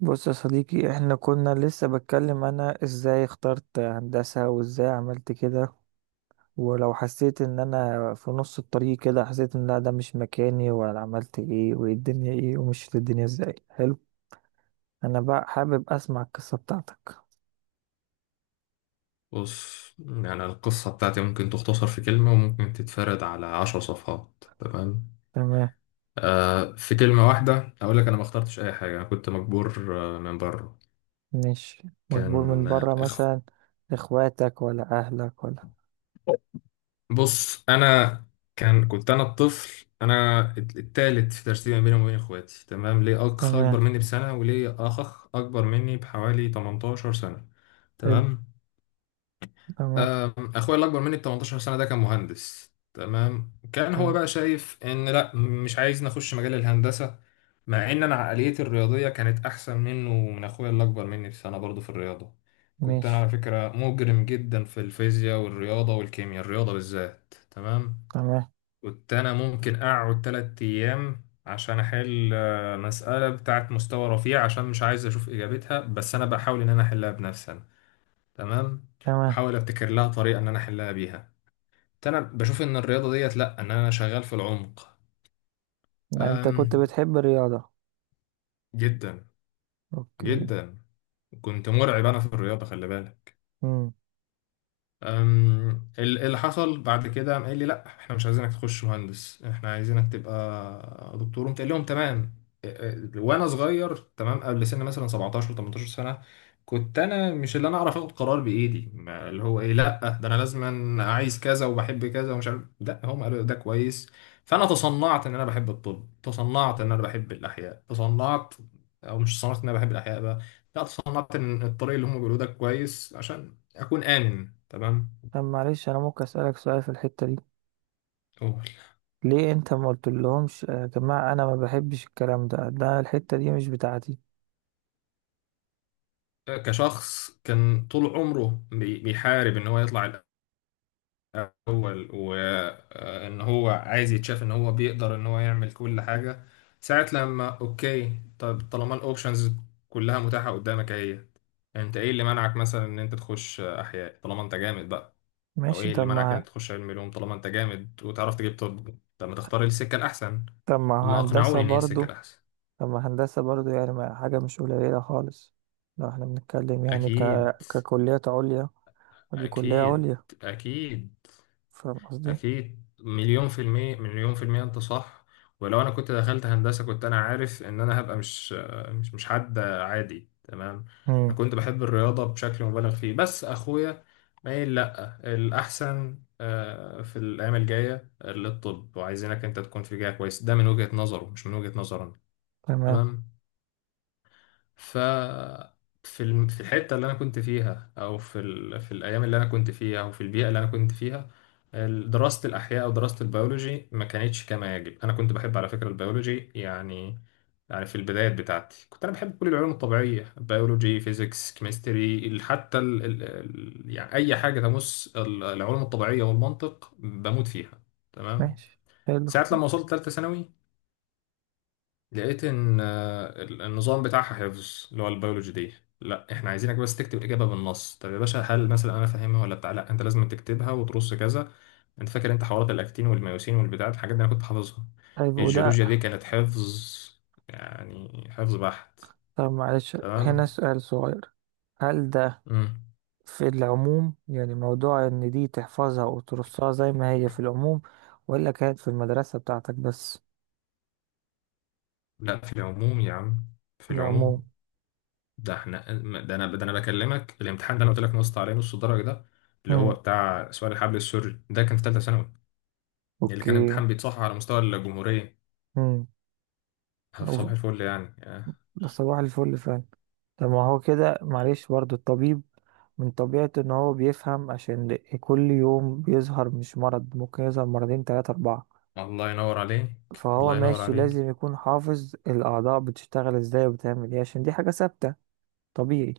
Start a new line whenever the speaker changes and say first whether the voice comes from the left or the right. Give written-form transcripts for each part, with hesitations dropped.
right: بص يا صديقي، احنا كنا لسه بتكلم انا ازاي اخترت هندسة وازاي عملت كده، ولو حسيت ان انا في نص الطريق كده حسيت ان لا ده مش مكاني، وانا عملت ايه وايه الدنيا، ايه ومشيت الدنيا ازاي. حلو. انا بقى حابب اسمع القصة بتاعتك.
left: بص، يعني القصة بتاعتي ممكن تختصر في كلمة وممكن تتفرد على عشر صفحات. تمام.
right: تمام.
left: في كلمة واحدة أقول لك، أنا ما اخترتش أي حاجة، أنا كنت مجبور من بره.
right: ماشي. مجبور من
left: كان
right: بره
left: آه، إخ-
right: مثلا؟ اخواتك ولا اهلك ولا؟
left: بص أنا. كنت أنا الطفل، أنا التالت في ترتيب ما بيني وما بين إخواتي، تمام. ليه أخ أكبر
right: تمام.
left: مني بسنة، وليه أخ أكبر مني بحوالي 18 سنة.
right: حلو.
left: تمام.
right: تمام.
left: اخويا الاكبر مني ب 18 سنه ده كان مهندس، تمام. كان هو
right: تمام.
left: بقى شايف ان لا، مش عايز نخش مجال الهندسه، مع ان انا عقليتي الرياضيه كانت احسن منه ومن اخويا الاكبر مني بسنه برضه في الرياضه. كنت انا
right: ماشي.
left: على فكره مجرم جدا في الفيزياء والرياضه والكيمياء، الرياضه بالذات، تمام.
right: تمام.
left: كنت انا ممكن اقعد 3 ايام عشان احل مساله بتاعت مستوى رفيع، عشان مش عايز اشوف اجابتها، بس انا بحاول ان انا احلها بنفسي. تمام.
right: تمام.
left: واحاول ابتكر لها طريقه ان انا احلها بيها. انا بشوف ان الرياضه ديت، لا، ان انا شغال في العمق.
right: انت كنت
left: أم
right: بتحب الرياضة؟
left: جدا
right: اوكي.
left: جدا. كنت مرعب انا في الرياضه، خلي بالك. أم، اللي حصل بعد كده قام قال لي لا، احنا مش عايزينك تخش مهندس، احنا عايزينك تبقى دكتور. قمت قايل لهم تمام. أه، أه، وانا صغير، تمام، قبل سن مثلا 17 18 سنه. كنت انا مش اللي انا اعرف اخد قرار بايدي، اللي هو ايه، لا ده انا لازم عايز كذا وبحب كذا ومش عارف، لا هم قالوا ده كويس. فانا تصنعت ان انا بحب الطب، تصنعت ان انا بحب الاحياء، تصنعت. او مش تصنعت ان انا بحب الاحياء بقى، لا تصنعت ان الطريق اللي هم بيقولوه ده كويس، عشان أكون آمن. تمام.
right: طب معلش، انا ممكن اسالك سؤال في الحته دي؟
left: أول.
right: ليه انت ما قلت لهمش يا جماعه انا ما بحبش الكلام ده؟ ده الحته دي مش بتاعتي.
left: كشخص كان طول عمره بيحارب إن هو يطلع الأول، وإن هو عايز يتشاف إن هو بيقدر إن هو يعمل كل حاجة. ساعة لما أوكي، طب طالما الأوبشنز كلها متاحة قدامك أهي، أنت إيه اللي منعك مثلا إن أنت تخش أحياء طالما أنت جامد بقى؟ أو
right: ماشي.
left: إيه اللي منعك إن أنت تخش علم علوم طالما أنت جامد وتعرف تجيب؟ طب، طب ما تختار السكة الأحسن.
right: طب
left: هم
right: ما هندسه
left: أقنعوني إن هي السكة
right: برضو.
left: الأحسن.
right: طب ما هندسه برضو، يعني ما حاجه مش قليله خالص. لو احنا بنتكلم يعني
left: أكيد،
right: ككليات عليا، ودي كليه
left: أكيد،
right: عليا.
left: أكيد،
right: فاهم قصدي؟
left: أكيد، مليون في المية، مليون في المية، أنت صح. ولو أنا كنت دخلت هندسة، كنت أنا عارف إن أنا هبقى مش مش حد عادي. تمام.
right: امم.
left: أنا كنت بحب الرياضة بشكل مبالغ فيه، بس أخويا مايل لأ، الأحسن في الأيام الجاية للطب، وعايزينك أنت تكون في جهة كويس. ده من وجهة نظره، مش من وجهة نظرنا.
right: تمام.
left: تمام. ف في الحته اللي انا كنت فيها، او في ال... في الايام اللي انا كنت فيها، او في البيئه اللي انا كنت فيها، دراسه الاحياء او دراسه البيولوجي ما كانتش كما يجب. انا كنت بحب على فكره البيولوجي، يعني. يعني في البدايات بتاعتي كنت انا بحب كل العلوم الطبيعيه، بيولوجي، فيزيكس، كيمستري، حتى يعني اي حاجه تمس العلوم الطبيعيه والمنطق، بموت فيها. تمام.
right: ماشي. حلو.
left: ساعه لما وصلت ثالثه ثانوي، لقيت ان النظام بتاعها حفظ. اللي هو البيولوجي دي، لا احنا عايزينك بس تكتب اجابه بالنص. طب يا باشا، هل مثلا انا فاهمها ولا بتاع؟ لا، انت لازم تكتبها وترص كذا. انت فاكر انت حوارات الاكتين والميوسين والبتاع، الحاجات دي انا كنت حافظها.
right: طيب وده.
left: الجيولوجيا دي كانت حفظ، يعني حفظ بحت.
right: طب معلش، هنا
left: تمام.
right: سؤال صغير. هل ده.
left: امم
right: في العموم، يعني موضوع ان دي تحفظها وترصها زي ما هي في العموم، ولا كانت في المدرسة بتاعتك بس؟
left: لا، في العموم يا عم، في
right: في العموم.
left: العموم. ده احنا، ده انا بكلمك، الامتحان ده انا قلت لك نصت عليه نص درجه ده، اللي هو
right: امم.
left: بتاع سؤال الحبل السري، ده كان في ثالثه ثانوي، اللي كان
right: اوكي.
left: امتحان بيتصحح على مستوى الجمهورية.
right: امم. أوف،
left: صباح الفل يعني
right: ده صباح الفل فعلا. طب ما هو كده، معلش برضو الطبيب من طبيعته ان هو بيفهم، عشان كل يوم بيظهر مش مرض، ممكن يظهر مرضين تلاتة اربعة.
left: الله ينور عليك.
right: فهو
left: الله ينور
right: ماشي
left: عليك.
right: لازم يكون حافظ الاعضاء بتشتغل ازاي وبتعمل ايه، عشان دي حاجة ثابتة طبيعي.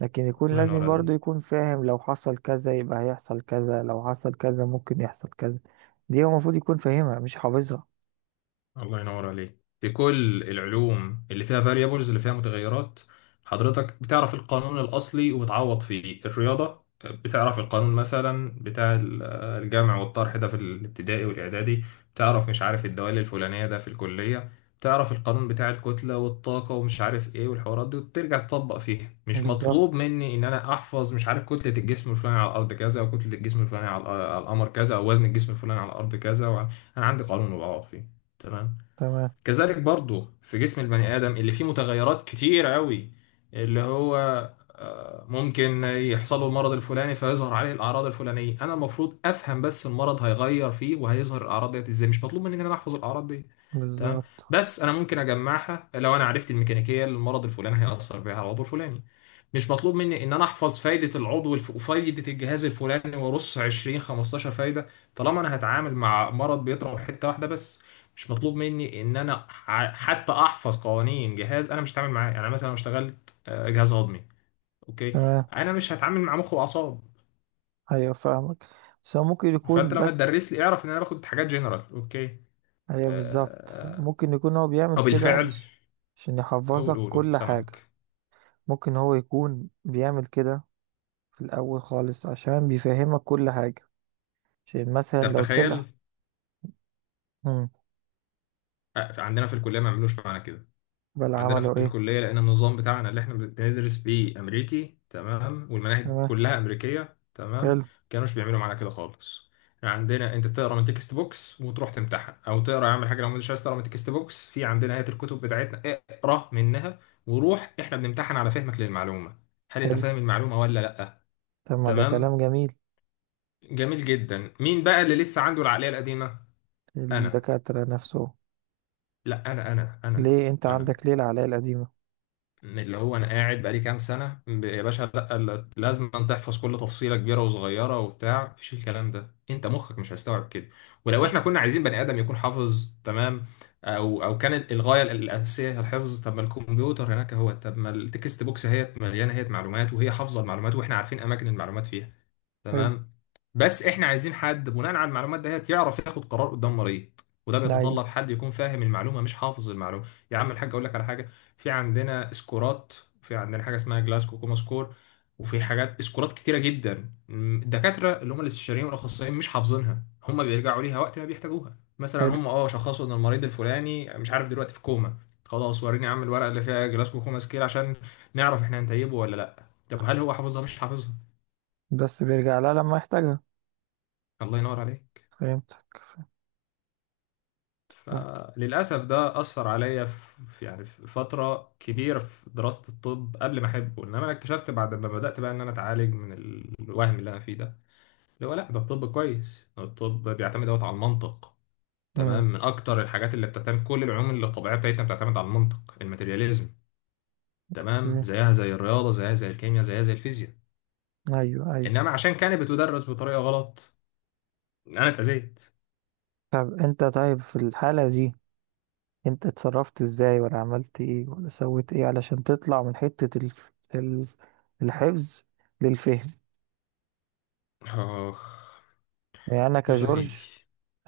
right: لكن يكون
left: الله ينور
right: لازم برضو
left: عليك.
right: يكون فاهم، لو حصل كذا يبقى هيحصل كذا، لو حصل كذا ممكن يحصل كذا. دي هو المفروض يكون فاهمها مش حافظها.
left: الله ينور عليك. في كل العلوم اللي فيها variables، اللي فيها متغيرات، حضرتك بتعرف القانون الأصلي وبتعوض فيه. الرياضة بتعرف القانون مثلا بتاع الجمع والطرح ده في الابتدائي والإعدادي. بتعرف مش عارف الدوال الفلانية ده في الكلية. بتعرف القانون بتاع الكتلة والطاقة ومش عارف ايه والحوارات دي، وترجع تطبق فيها. مش مطلوب
right: بالظبط.
left: مني ان انا احفظ مش عارف كتلة الجسم الفلاني على الارض كذا، وكتلة الجسم الفلاني على القمر كذا، او وزن الجسم الفلاني على الارض كذا، انا عندي قانون وبعوض فيه. تمام.
right: تمام.
left: كذلك برضو في جسم البني آدم اللي فيه متغيرات كتير قوي، اللي هو ممكن يحصل له المرض الفلاني فيظهر عليه الأعراض الفلانية. أنا المفروض أفهم بس المرض هيغير فيه وهيظهر الأعراض ديت إزاي، مش مطلوب مني إن أنا أحفظ الأعراض دي. تمام.
right: بالظبط.
left: بس أنا ممكن أجمعها لو أنا عرفت الميكانيكية اللي المرض الفلاني هيأثر بيها على العضو الفلاني. مش مطلوب مني ان انا احفظ فايده وفايده الجهاز الفلاني وارص 20 15 فايده، طالما انا هتعامل مع مرض بيضرب حته واحده بس. مش مطلوب مني ان انا حتى احفظ قوانين جهاز انا مش هتعامل معاه. يعني أنا مثلا لو اشتغلت جهاز هضمي، اوكي،
right: تمام.
left: انا مش هتعامل مع مخ واعصاب.
right: ايوه فاهمك. بس هو ممكن
left: فانت
right: يكون
left: لو
right: بس.
left: هتدرس لي، اعرف ان انا باخد حاجات جنرال، اوكي.
right: ايوه بالظبط،
left: آه، آه،
right: ممكن يكون هو بيعمل
left: او
right: كده
left: بالفعل.
right: عشان
left: قول،
right: يحفظك
left: قول، قول،
right: كل حاجة.
left: سمعك.
right: ممكن هو يكون بيعمل كده في الأول خالص، عشان بيفهمك كل حاجة. عشان مثلا
left: طب
right: لو طلع.
left: تخيل،
right: امم.
left: عندنا في الكليه ما عملوش معانا كده.
right: بل
left: عندنا في
right: عملوا ايه؟
left: الكلية، لأن النظام بتاعنا اللي احنا بندرس بيه أمريكي، تمام، والمناهج
right: تمام.
left: كلها أمريكية، تمام،
right: حلو.
left: كانوش بيعملوا معانا كده خالص. يعني عندنا أنت تقرا من تكست بوكس وتروح تمتحن، أو تقرا يا عم حاجة، لو مش عايز تقرا من تكست بوكس في عندنا هيئة الكتب بتاعتنا، اقرا منها. وروح، احنا بنمتحن على فهمك للمعلومة، هل أنت
right: حلو.
left: فاهم المعلومة ولا لأ.
right: طب ما ده
left: تمام.
right: كلام جميل.
left: جميل جدا. مين بقى اللي لسه عنده العقلية القديمة؟ أنا.
right: الدكاترة نفسه.
left: لا، أنا.
right: ليه انت
left: أنا
right: عندك ليه العلاقة القديمة؟
left: من اللي هو انا قاعد بقالي كام سنه يا باشا لا، لازم أن تحفظ كل تفصيله كبيره وصغيره وبتاع، مفيش الكلام ده، انت مخك مش هيستوعب كده. ولو
right: طب.
left: احنا كنا عايزين بني ادم يكون حافظ تمام، او كان الغايه الاساسيه هي الحفظ، طب ما الكمبيوتر هناك هو، طب ما التكست بوكس هي مليانه، هي معلومات وهي حافظه المعلومات، واحنا عارفين اماكن المعلومات فيها.
right: حلو.
left: تمام. بس احنا عايزين حد بناء على المعلومات ديت يعرف ياخد قرار قدام مريض، وده
right: ايوه
left: بيتطلب حد يكون فاهم المعلومه مش حافظ المعلومه. يا عم الحاج، اقول لك على حاجه. في عندنا سكورات، في عندنا حاجه اسمها جلاسكو كوما سكور، وفي حاجات سكورات كتيره جدا. الدكاتره اللي هم الاستشاريين والاخصائيين مش حافظينها، هم بيرجعوا ليها وقت ما بيحتاجوها. مثلا
right: حلو.
left: هم شخصوا ان المريض الفلاني، مش عارف، دلوقتي في كوما. خلاص، وريني يا عم الورقه اللي فيها جلاسكو كوما سكيل، عشان نعرف احنا هنتيبه ولا لا. طب هل هو حافظها؟ مش حافظها.
right: بس بيرجع لها لما يحتاجها.
left: الله ينور عليك.
right: فهمتك. فهمت.
left: فللأسف ده أثر عليا يعني في فترة كبيرة في دراسة الطب قبل ما أحبه. إنما أنا اكتشفت بعد ما بدأت بقى إن أنا أتعالج من الوهم اللي أنا فيه ده، اللي هو لأ، ده الطب كويس، الطب بيعتمد دوت على المنطق. تمام.
right: امم.
left: من أكتر الحاجات اللي بتعتمد، كل العلوم اللي الطبيعية بتاعتنا بتعتمد على المنطق، الماتيرياليزم. تمام.
right: اوكي.
left: زيها زي الرياضة، زيها زي الكيمياء، زيها زي الفيزياء.
right: ايوه ايوه.
left: إنما عشان كانت بتدرس بطريقة غلط، أنا اتأذيت.
right: طب انت، طيب في الحالة دي انت اتصرفت ازاي ولا عملت ايه ولا سويت ايه علشان تطلع من حتة الحفظ للفهم؟
left: آخ.
right: يعني انا
left: بص يا
right: كجورج
left: سيدي.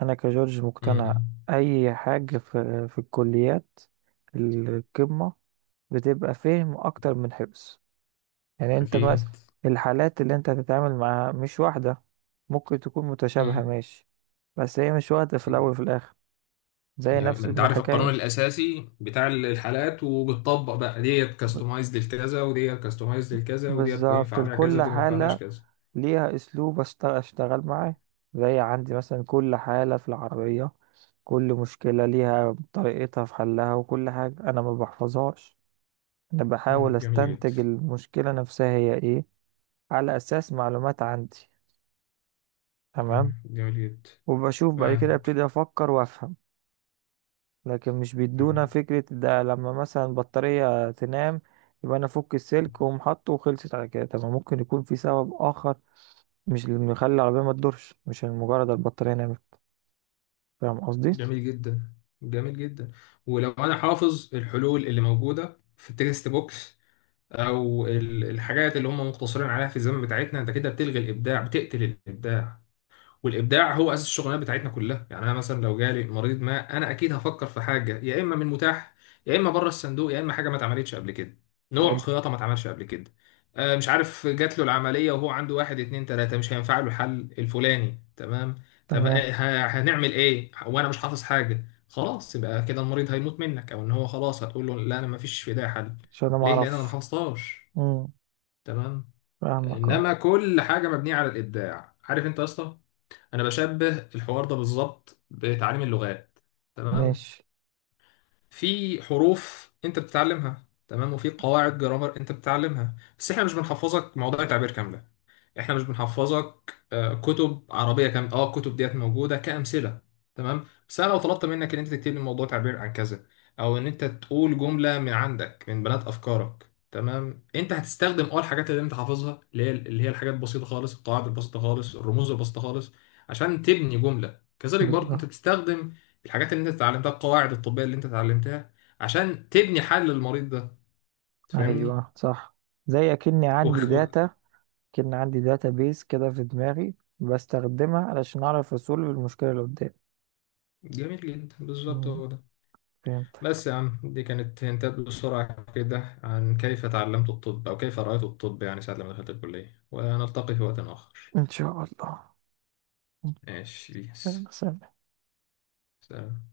right: انا كجورج
left: م-
right: مقتنع.
left: م.
right: اي حاجة في الكليات القمة بتبقى فهم اكتر من حفظ. يعني انت مثلا،
left: أكيد.
right: الحالات اللي انت هتتعامل معاها مش واحدة. ممكن تكون متشابهة ماشي، بس هي مش واحدة في
left: م.
right: الأول وفي الآخر. زي
left: جميل.
right: نفس
left: ما انت عارف القانون
right: الحكاية.
left: الاساسي بتاع الحالات وبتطبق بقى، ديت
right: ب-
left: كاستمايزد لكذا، وديت كاستمايزد لكذا، وديت ينفع
right: بالظبط
left: عليها كذا،
right: لكل
left: ودي ما ينفعلهاش
right: حالة
left: كذا.
right: ليها أسلوب أشتغل معاه. زي عندي مثلا كل حالة في العربية، كل مشكلة ليها طريقتها في حلها، وكل حاجة أنا ما بحفظهاش. أنا بحاول
left: جميل جدا.
right: أستنتج المشكلة نفسها هي إيه على أساس معلومات عندي. تمام.
left: جميل جدا،
right: وبشوف بعد كده
left: معاك.
right: ابتدي افكر وافهم. لكن مش بيدونا
left: مم،
right: فكرة، ده لما مثلا البطارية تنام يبقى انا افك السلك واقوم حاطه وخلصت على كده. طب ما ممكن يكون في سبب اخر، مش اللي مخلي العربية ما تدورش مش مجرد البطارية نامت. فاهم قصدي؟
left: جميل جدا. جميل جدا. ولو انا حافظ الحلول اللي موجوده في التكست بوكس، او الحاجات اللي هم مقتصرين عليها في الزمن بتاعتنا، انت كده بتلغي الابداع، بتقتل الابداع. والابداع هو اساس الشغلانه بتاعتنا كلها. يعني انا مثلا لو جالي مريض، ما انا اكيد هفكر في حاجه يا اما من متاح، يا اما بره الصندوق، يا اما حاجه ما اتعملتش قبل كده، نوع
right: حلو.
left: خياطه ما اتعملش قبل كده. مش عارف، جات له العمليه وهو عنده واحد اتنين تلاته، مش هينفع له الحل الفلاني، تمام. طب
right: تمام.
left: هنعمل ايه وانا مش حافظ حاجه خلاص؟ يبقى كده المريض هيموت منك، او ان هو خلاص هتقول له لا انا ما فيش في ده حل،
right: عشان انا ما
left: ليه؟ لان انا ما
right: اعرفش.
left: حفظتهاش.
right: امم.
left: تمام.
right: فاهمك اه.
left: انما كل حاجه مبنيه على الابداع، عارف انت يا اسطى؟ انا بشبه الحوار ده بالظبط بتعليم اللغات. تمام.
right: ماشي.
left: في حروف انت بتتعلمها، تمام، وفي قواعد جرامر انت بتتعلمها، بس احنا مش بنحفظك موضوع تعبير كامله. احنا مش بنحفظك كتب عربيه كامله. اه الكتب ديت موجوده كامثله. تمام. بس انا لو طلبت منك ان انت تكتب لي موضوع تعبير عن كذا، او ان انت تقول جمله من عندك من بنات افكارك، تمام، انت هتستخدم الحاجات اللي انت حافظها، اللي هي الحاجات البسيطه خالص، القواعد البسيطه خالص، الرموز البسيطه خالص، عشان تبني جمله. كذلك برضه انت
right: بالظبط.
left: بتستخدم الحاجات اللي انت اتعلمتها، القواعد الطبية اللي انت اتعلمتها، عشان تبني حل للمريض ده. تفهمني؟
right: ايوه صح. زي اكني
left: و...
right: عندي
left: و...
right: داتا كأن عندي داتا بيس كده في دماغي، بستخدمها علشان اعرف اصول المشكلة اللي قدامي.
left: جميل جدا، بالظبط
right: أمم،
left: هو ده.
right: فهمت.
left: بس يا عم، دي كانت هنتات بسرعة كده عن كيف تعلمت الطب أو كيف رأيت الطب، يعني ساعة لما دخلت الكلية، ونلتقي في وقت آخر.
right: إن شاء الله.
left: ماشي
right: إن
left: بيس.
right: شاء الله.
left: سلام.